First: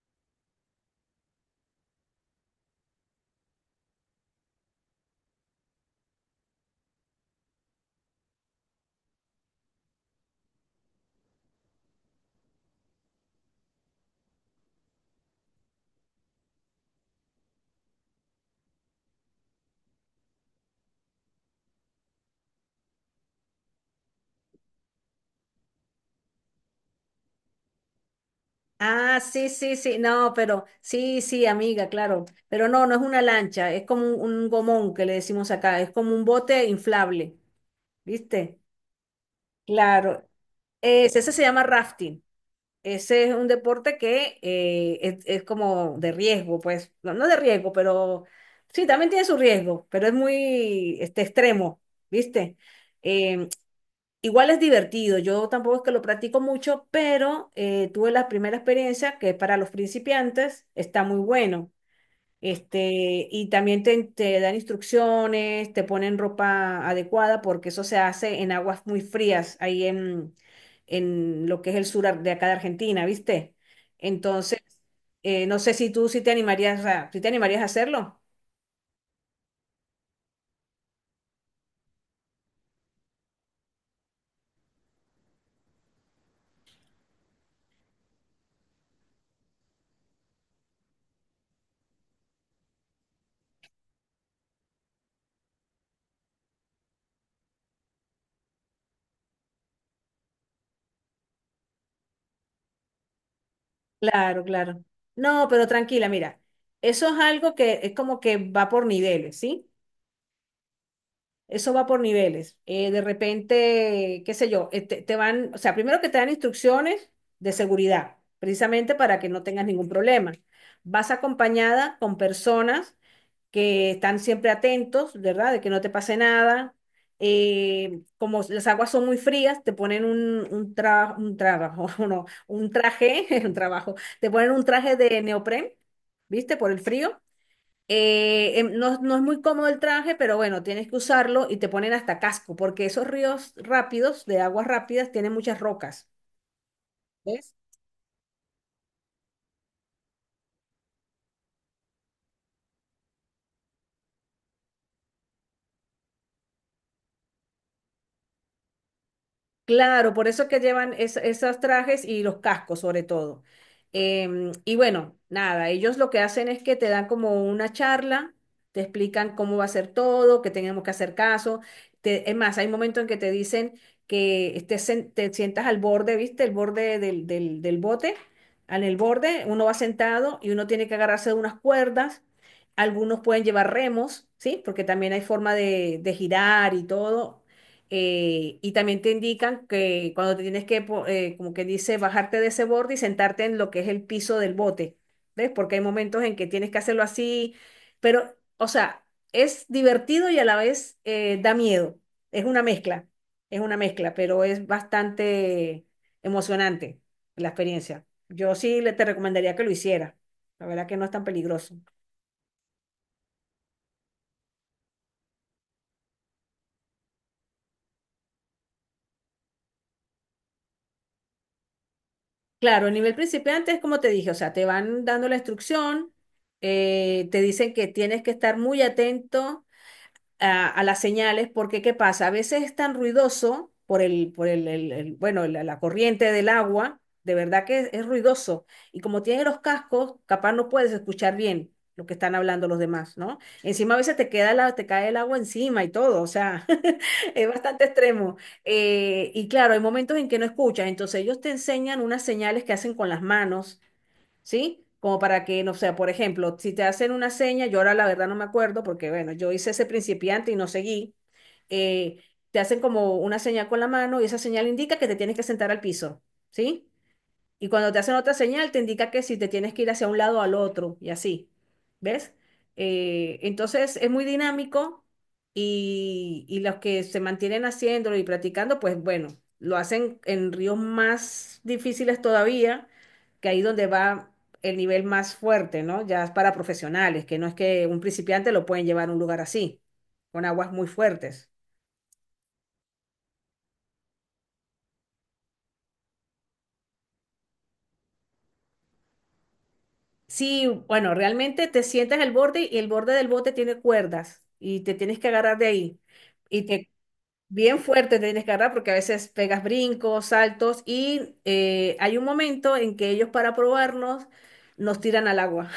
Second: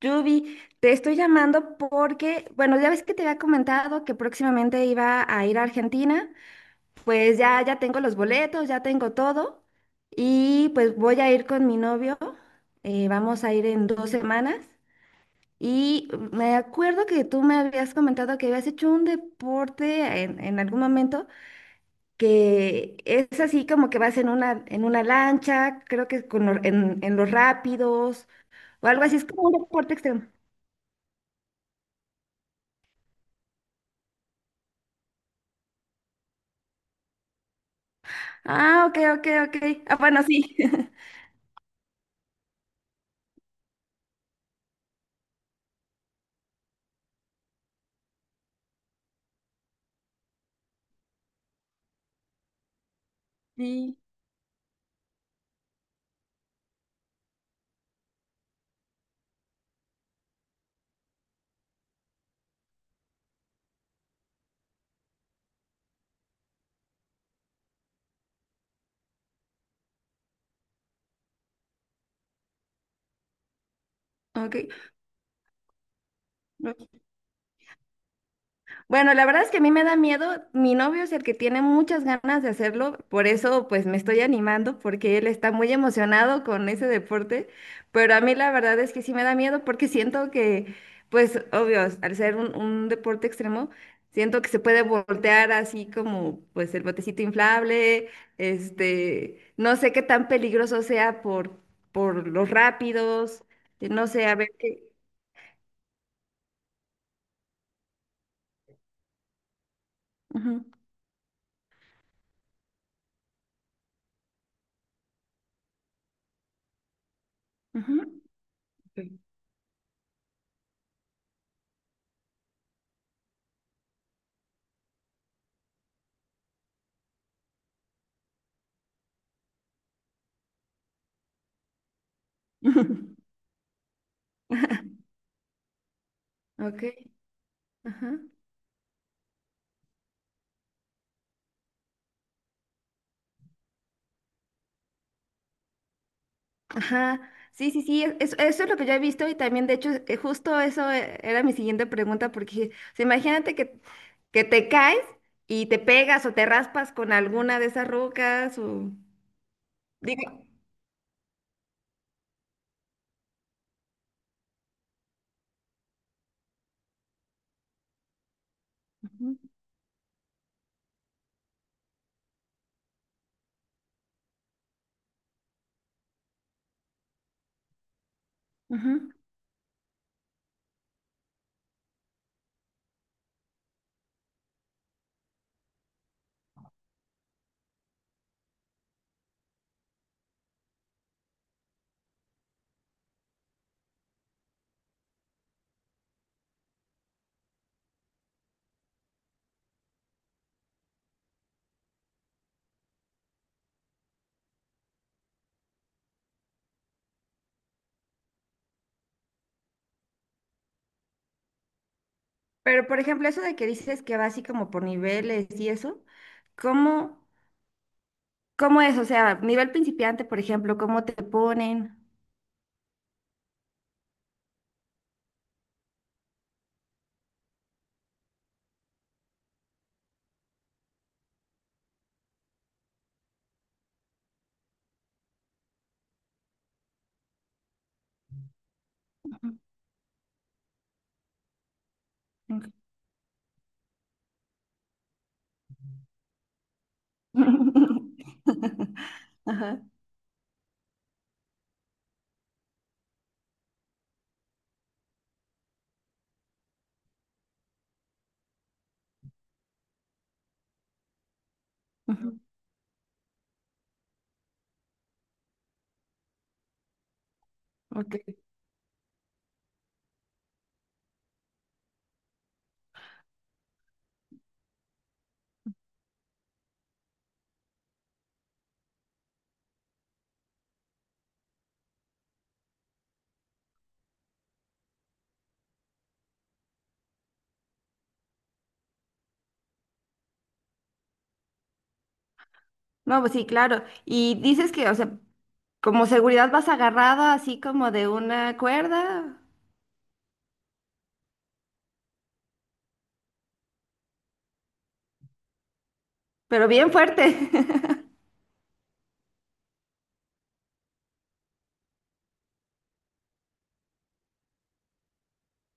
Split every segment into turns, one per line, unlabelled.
Yubi, te estoy llamando porque, bueno, ya ves que te había comentado que próximamente iba a ir a Argentina, pues ya tengo los boletos, ya tengo todo y pues voy a ir con mi novio. Vamos a ir en 2 semanas y me acuerdo que tú me habías comentado que habías hecho un deporte en algún momento que es así como que vas en una lancha, creo que en los rápidos o algo así,
Ah,
es como
sí,
un
sí,
deporte
sí,
extremo.
no, pero sí, sí, amiga, claro, pero no, no es una lancha, es como un gomón que le decimos acá, es como un bote inflable, ¿viste?
Ah, ok, ok, ok. Ah, bueno,
Claro,
sí.
ese se llama rafting, ese es un deporte que es como de riesgo, pues, no, no de riesgo, pero sí, también tiene su riesgo, pero es muy este, extremo, ¿viste? Em,
Sí,
Igual es divertido, yo tampoco es que lo practico mucho, pero tuve la primera experiencia que para los principiantes está muy bueno. Este, y también te dan instrucciones, te ponen ropa adecuada, porque eso se hace en aguas muy frías, ahí en lo que es el de acá de Argentina, ¿viste?
ok.
Entonces, no sé si tú sí si te animarías a hacerlo.
Bueno, la verdad es que a mí me da miedo. Mi novio es el que tiene muchas ganas de hacerlo, por eso pues me estoy animando porque él está muy emocionado con ese deporte, pero a mí la verdad es que sí me da miedo porque siento que, pues obvio, al ser un deporte extremo, siento que se puede voltear así como pues el botecito inflable. Este, no sé qué tan peligroso sea por los rápidos. No sé, a
Claro,
ver qué.
claro. No, pero tranquila, mira, eso es algo que es como que va por niveles, ¿sí?
Ujú,
Eso va por niveles. De repente, qué sé yo, te van, o sea, primero que te dan instrucciones de
ujú.
seguridad, precisamente para que no tengas ningún problema. Vas acompañada con personas que están siempre atentos, ¿verdad? De que no te pase nada. Como las aguas son muy frías, te ponen un trabajo, no, un traje, un trabajo, te ponen un traje de neopren, ¿viste? Por el
Ok,
frío
ajá.
no, no es muy cómodo el traje, pero bueno, tienes que usarlo y te ponen hasta casco, porque esos ríos rápidos, de aguas rápidas, tienen muchas rocas.
Ajá,
¿Ves?
sí, sí, sí, eso es lo que yo he visto y también, de hecho, justo eso, era mi siguiente pregunta, porque o sea, imagínate que te caes y te pegas o te raspas con alguna de esas rocas o...
Claro,
Digo,
por eso es que llevan esos trajes y los cascos sobre todo. Em, y bueno, nada, ellos lo que hacen es que te dan como una charla, te explican
ujú,
cómo va a ser todo, que tenemos que hacer caso. Es más, hay momentos en que te dicen que te sientas al borde, ¿viste? El borde del bote, en el
ujú.
borde, uno va sentado y uno tiene que agarrarse de unas cuerdas. Algunos pueden llevar remos, ¿sí? Porque también hay forma de girar y todo y también te indican que cuando te tienes como que dice, bajarte de ese borde y sentarte en lo que es el piso del bote, ¿ves? Porque hay momentos en que tienes que hacerlo así, pero, o sea, es divertido y a la vez da miedo. Es una mezcla, es una mezcla, pero es bastante emocionante la experiencia. Yo sí le te recomendaría que lo hiciera. La verdad que no es tan peligroso.
Pero, por ejemplo, eso de que dices que va así como por niveles y eso, ¿cómo, ¿cómo es? O sea, nivel principiante, por ejemplo, ¿cómo te ponen?
Claro, a nivel principiante es como te dije, o sea, te van dando la instrucción, te dicen que tienes que estar muy atento a las señales, porque ¿qué pasa? A veces es tan ruidoso por bueno, la corriente del agua, de verdad que es ruidoso. Y como tienes
Ujú,
los cascos, capaz no puedes escuchar bien lo que están hablando
ok.
los demás, ¿no? Encima a veces te cae el agua encima y todo, o sea, es bastante extremo. Y claro,
Ajá,
hay momentos en que no escuchas, entonces ellos te enseñan unas señales que hacen con las manos, ¿sí? Como para que, no sé, por ejemplo, si te hacen una seña, yo ahora la verdad no me acuerdo porque, bueno, yo hice ese principiante y no seguí, eh,
ujú,
te hacen como una señal con la mano y esa señal indica que te tienes que sentar al piso, ¿sí? Y cuando te hacen
ok.
otra señal, te indica que si te tienes que ir hacia un lado o al otro, y así. ¿Ves? Entonces es muy dinámico y los que se mantienen haciéndolo y practicando, pues bueno, lo hacen en ríos más difíciles todavía, que ahí donde va el nivel más fuerte, ¿no? Ya es para profesionales, que no es que un principiante lo pueden llevar a un lugar así, con aguas muy fuertes.
No, pues sí, claro. Y dices que, o sea, como seguridad vas agarrado así como de una cuerda,
Sí, bueno, realmente te sientas en el borde y el borde del bote tiene cuerdas y te tienes que agarrar de ahí. Y
pero
te
bien fuerte.
bien fuerte te tienes que agarrar porque a veces pegas brincos, saltos y hay un momento en que ellos para probarnos nos tiran al agua.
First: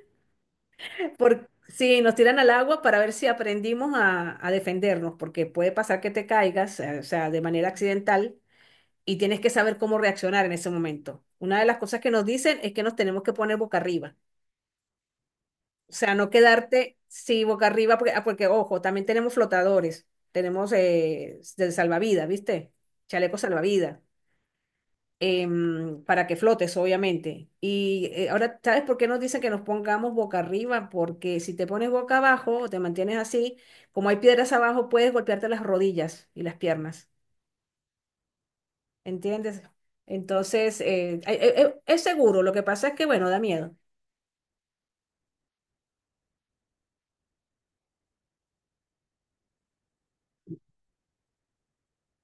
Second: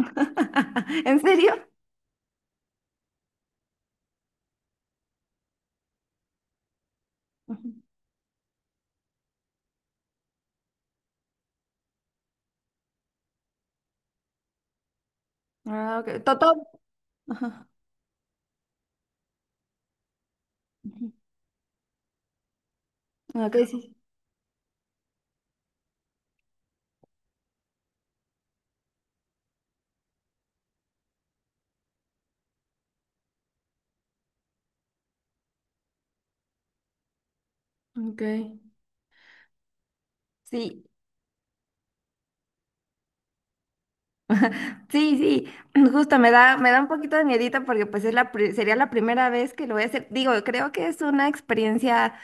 ¿En
Por-
serio?
sí, nos tiran al agua para ver si aprendimos a defendernos porque puede pasar que te caigas, o sea, de manera
Ujú.
accidental y tienes que saber cómo reaccionar en ese momento. Una de las cosas que nos dicen es que nos tenemos que poner boca arriba. O
Ah,
sea,
ok.
no
Toto.
quedarte, sí, boca
Ajá.
arriba, porque, ah, porque ojo, también tenemos flotadores, tenemos
Ujú.
del salvavidas, ¿viste? Chaleco
Ok, sí.
salvavidas, em, para que flotes, obviamente. Y ahora, ¿sabes por qué nos dicen que nos pongamos boca arriba? Porque si te pones boca abajo o te mantienes así, como hay piedras abajo, puedes golpearte las rodillas y las piernas,
Ok.
¿entiendes? Entonces,
Sí,
es seguro, lo que pasa es que, bueno, da miedo.
sí, sí. Justo me da un poquito de miedito porque pues es sería la primera vez que lo voy a hacer. Digo, creo que es una experiencia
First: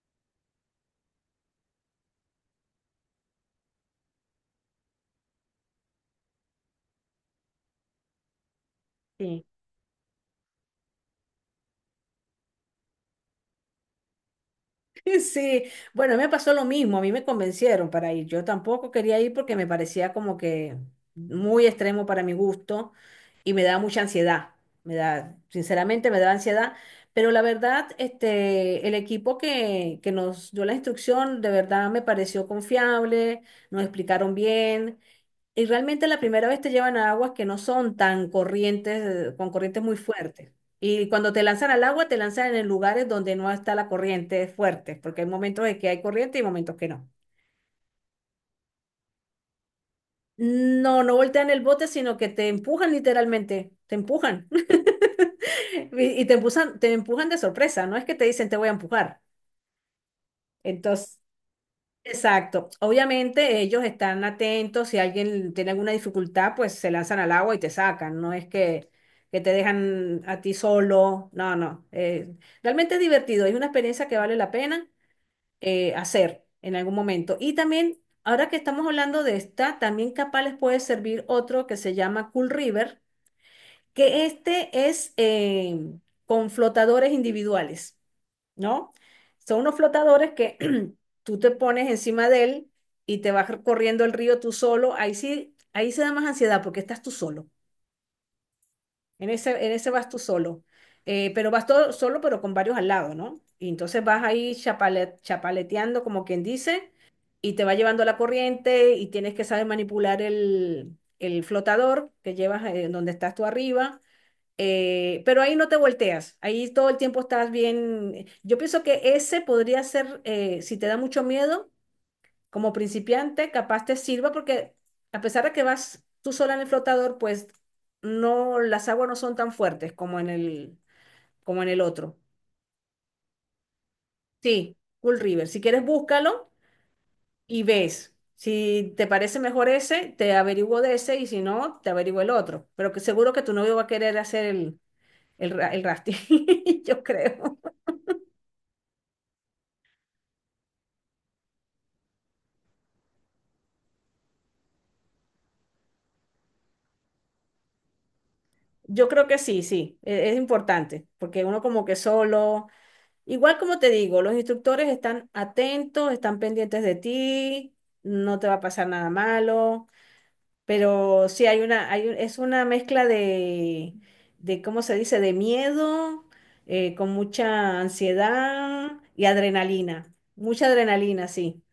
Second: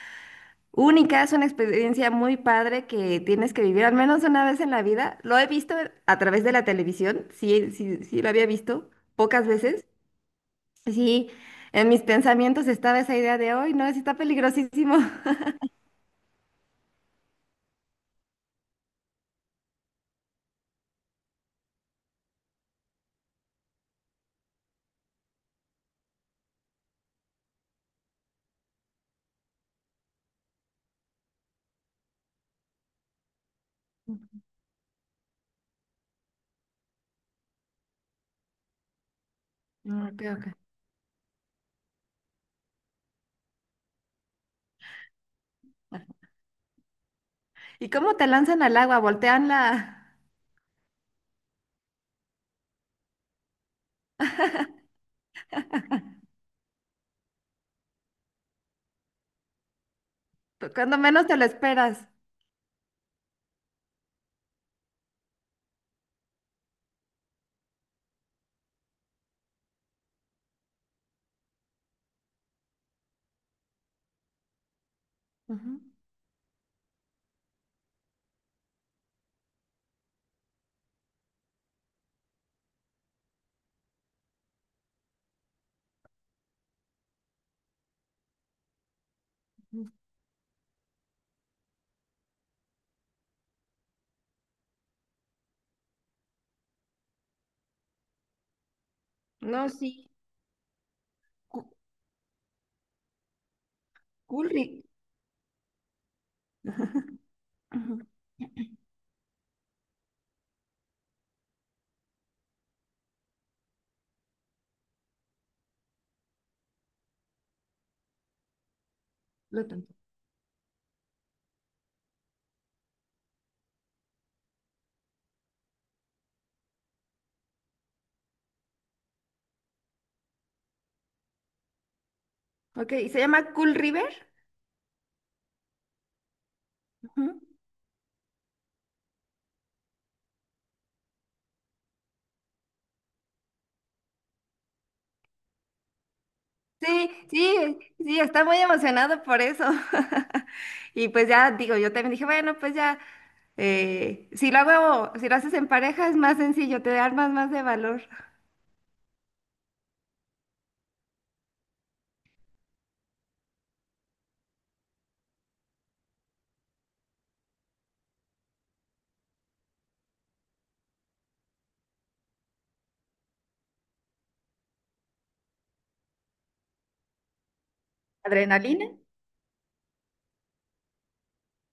única, es una experiencia muy padre que tienes que vivir al menos una vez en la vida. Lo he visto a través de la televisión, sí, sí, sí lo había visto
Sí.
pocas veces. Y sí, en mis pensamientos estaba esa idea de, hoy no, sí está peligrosísimo.
Sí, bueno, me pasó lo mismo, a mí me convencieron para ir, yo tampoco quería ir porque me parecía como que muy extremo para mi gusto y me daba mucha ansiedad, me da, sinceramente me daba ansiedad, pero la verdad, este, el equipo que nos dio la instrucción de verdad me pareció confiable, nos explicaron bien, y realmente la primera vez te llevan a aguas que no son tan corrientes, con corrientes muy
Mm, ok,
fuertes.
ok.
Y cuando te lanzan al agua, te lanzan en lugares donde no está la corriente fuerte, porque hay momentos en que hay corriente y momentos que no.
¿Y cómo te lanzan al agua? Voltean la...
No, no voltean el bote, sino que te empujan literalmente, te empujan. Y te empujan de sorpresa, no es que te dicen te voy a empujar.
Cuando
Entonces,
menos te lo esperas.
exacto. Obviamente ellos están atentos, si alguien tiene alguna dificultad, pues se lanzan al agua y te sacan, no es que te dejan a ti solo, no, no. Eh, realmente es divertido, es una experiencia que vale la pena
Ujú.
hacer en algún momento. Y también, ahora que estamos hablando de esta, también capaz les puede servir otro que se llama Cool River, que este es con flotadores individuales, ¿no? Son unos flotadores que tú te pones encima de él y te vas corriendo el río tú solo. Ahí sí, ahí se da más ansiedad porque estás tú solo.
No,
En ese vas
sí.
tú solo. Pero vas
Cu-
todo solo, pero con varios al lado, ¿no? Y entonces vas
Cool
ahí
River.
chapaleteando, como quien dice, y te va llevando
Ujú.
la corriente y tienes que saber manipular el flotador que llevas donde estás tú arriba, pero ahí no te volteas, ahí todo el tiempo estás bien. Yo pienso que ese
Lo
podría
tanto.
ser, si te da mucho miedo, como principiante, capaz te sirva porque a pesar de que vas tú sola en el flotador, pues no, las aguas no son tan fuertes como en el otro.
Ok, ¿y se llama Cool River?
Sí, Cool River. Si quieres, búscalo
Ujú.
y ves. Si te parece mejor ese, te averiguo de ese y si no, te averiguo el otro. Pero que seguro que tu novio va a querer hacer el rafting, yo
Sí,
creo.
sí, sí, está muy emocionado por eso. Y pues ya digo, yo también dije, bueno, pues ya, si lo haces en pareja es más sencillo, te armas más de valor.
Yo creo que sí, sí, es importante, porque uno como que solo, igual como te digo, los instructores están atentos, están pendientes de ti, no te va a pasar nada malo. Pero sí, hay una, hay, un- es una mezcla ¿cómo se dice? De miedo, con mucha
¿Adrenalina?
ansiedad y adrenalina. Mucha adrenalina, sí.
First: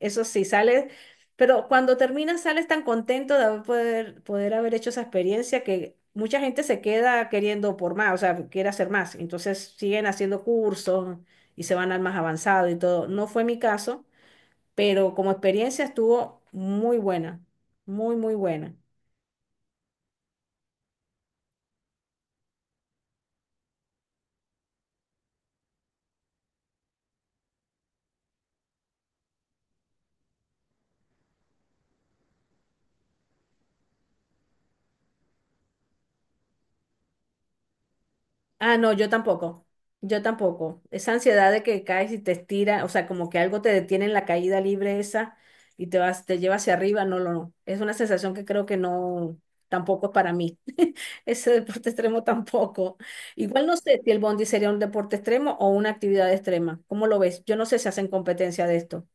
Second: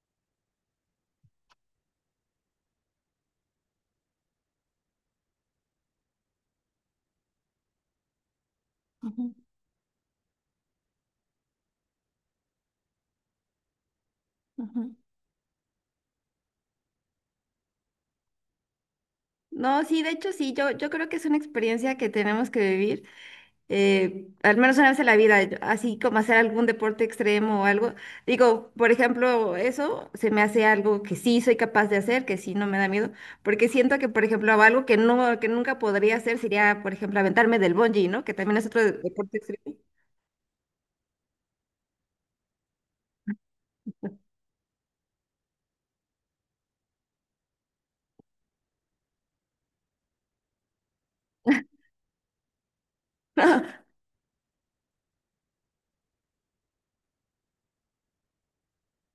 Eso sí, sales, pero cuando terminas sales tan contento de haber poder haber hecho esa experiencia que mucha gente se queda queriendo por más, o sea, quiere hacer más.
Ujú,
Entonces siguen haciendo cursos y se van al más avanzado y todo. No fue mi caso,
ujú.
pero como experiencia estuvo muy buena, muy, muy buena.
No, sí, de hecho sí, yo creo que es una experiencia que tenemos que vivir. Al menos una vez en la vida, yo, así como hacer algún deporte extremo o algo. Digo, por ejemplo, eso se me hace algo que sí soy capaz de hacer, que sí no me da miedo, porque siento que, por ejemplo, algo que no, que nunca podría hacer sería, por ejemplo, aventarme del bungee, ¿no? Que también es
Ah,
otro
no, yo
deporte
tampoco.
extremo.
Yo tampoco. Esa ansiedad de que caes y te estira, o sea, como que algo te detiene en la caída libre esa y te vas, te lleva hacia arriba, no, no, no. Es una sensación que creo que no, tampoco es para mí. Ese deporte extremo tampoco. Igual no sé si el bondi sería un deporte extremo o una actividad extrema. ¿Cómo lo ves? Yo no sé si hacen competencia de esto.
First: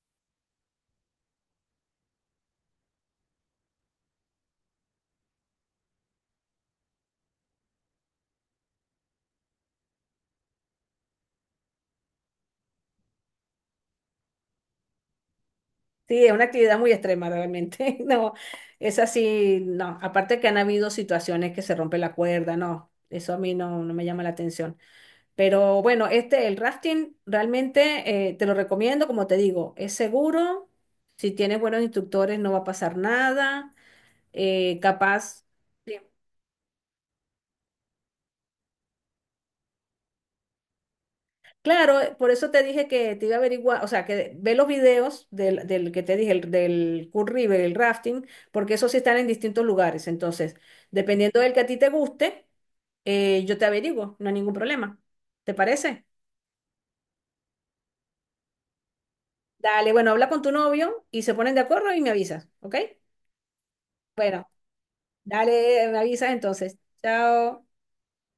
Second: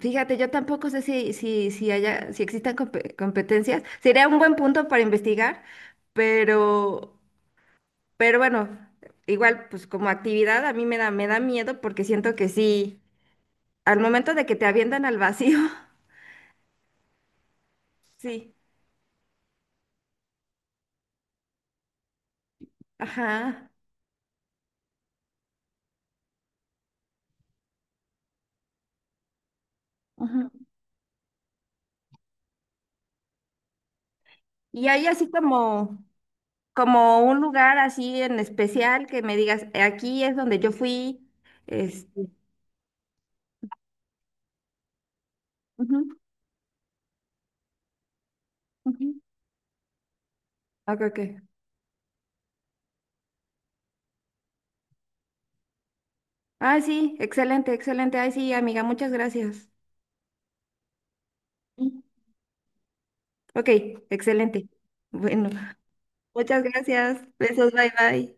Fíjate, yo tampoco sé si haya, si existan competencias. Sería un buen punto para investigar, pero, pero bueno, igual, pues como actividad a mí me da miedo porque siento que sí. Al momento de que te avientan al vacío,
Sí, es una actividad muy extrema realmente. No,
sí,
es así, no. Aparte que han habido situaciones que se rompe la cuerda, no. Eso a mí
ajá.
no, no me llama la atención. Pero bueno, este, el rafting realmente te lo recomiendo, como te digo, es
Ujú.
seguro. Si tienes buenos instructores no va a pasar nada. Eh,
Y hay así
capaz. Sí.
como, como un lugar así en especial que me digas, aquí es donde yo fui".
Claro,
Este,
por eso te dije que te iba a averiguar, o sea, que ve los videos del
ujú,
que te dije, del Cool River, el rafting, porque esos sí están
ujú.
en distintos lugares. Entonces,
Ok, ok.
dependiendo del que a ti te guste, yo te averiguo, no hay ningún problema. ¿Te parece?
Ah, sí, excelente, excelente. Ay, sí, amiga, muchas gracias.
Dale, bueno, habla con tu novio y se ponen de acuerdo y
Sí.
me avisas, ¿ok?
Ok,
Bueno.
excelente. Bueno,
Dale, me avisas
muchas
entonces.
gracias.
Chao.
Besos, bye, bye.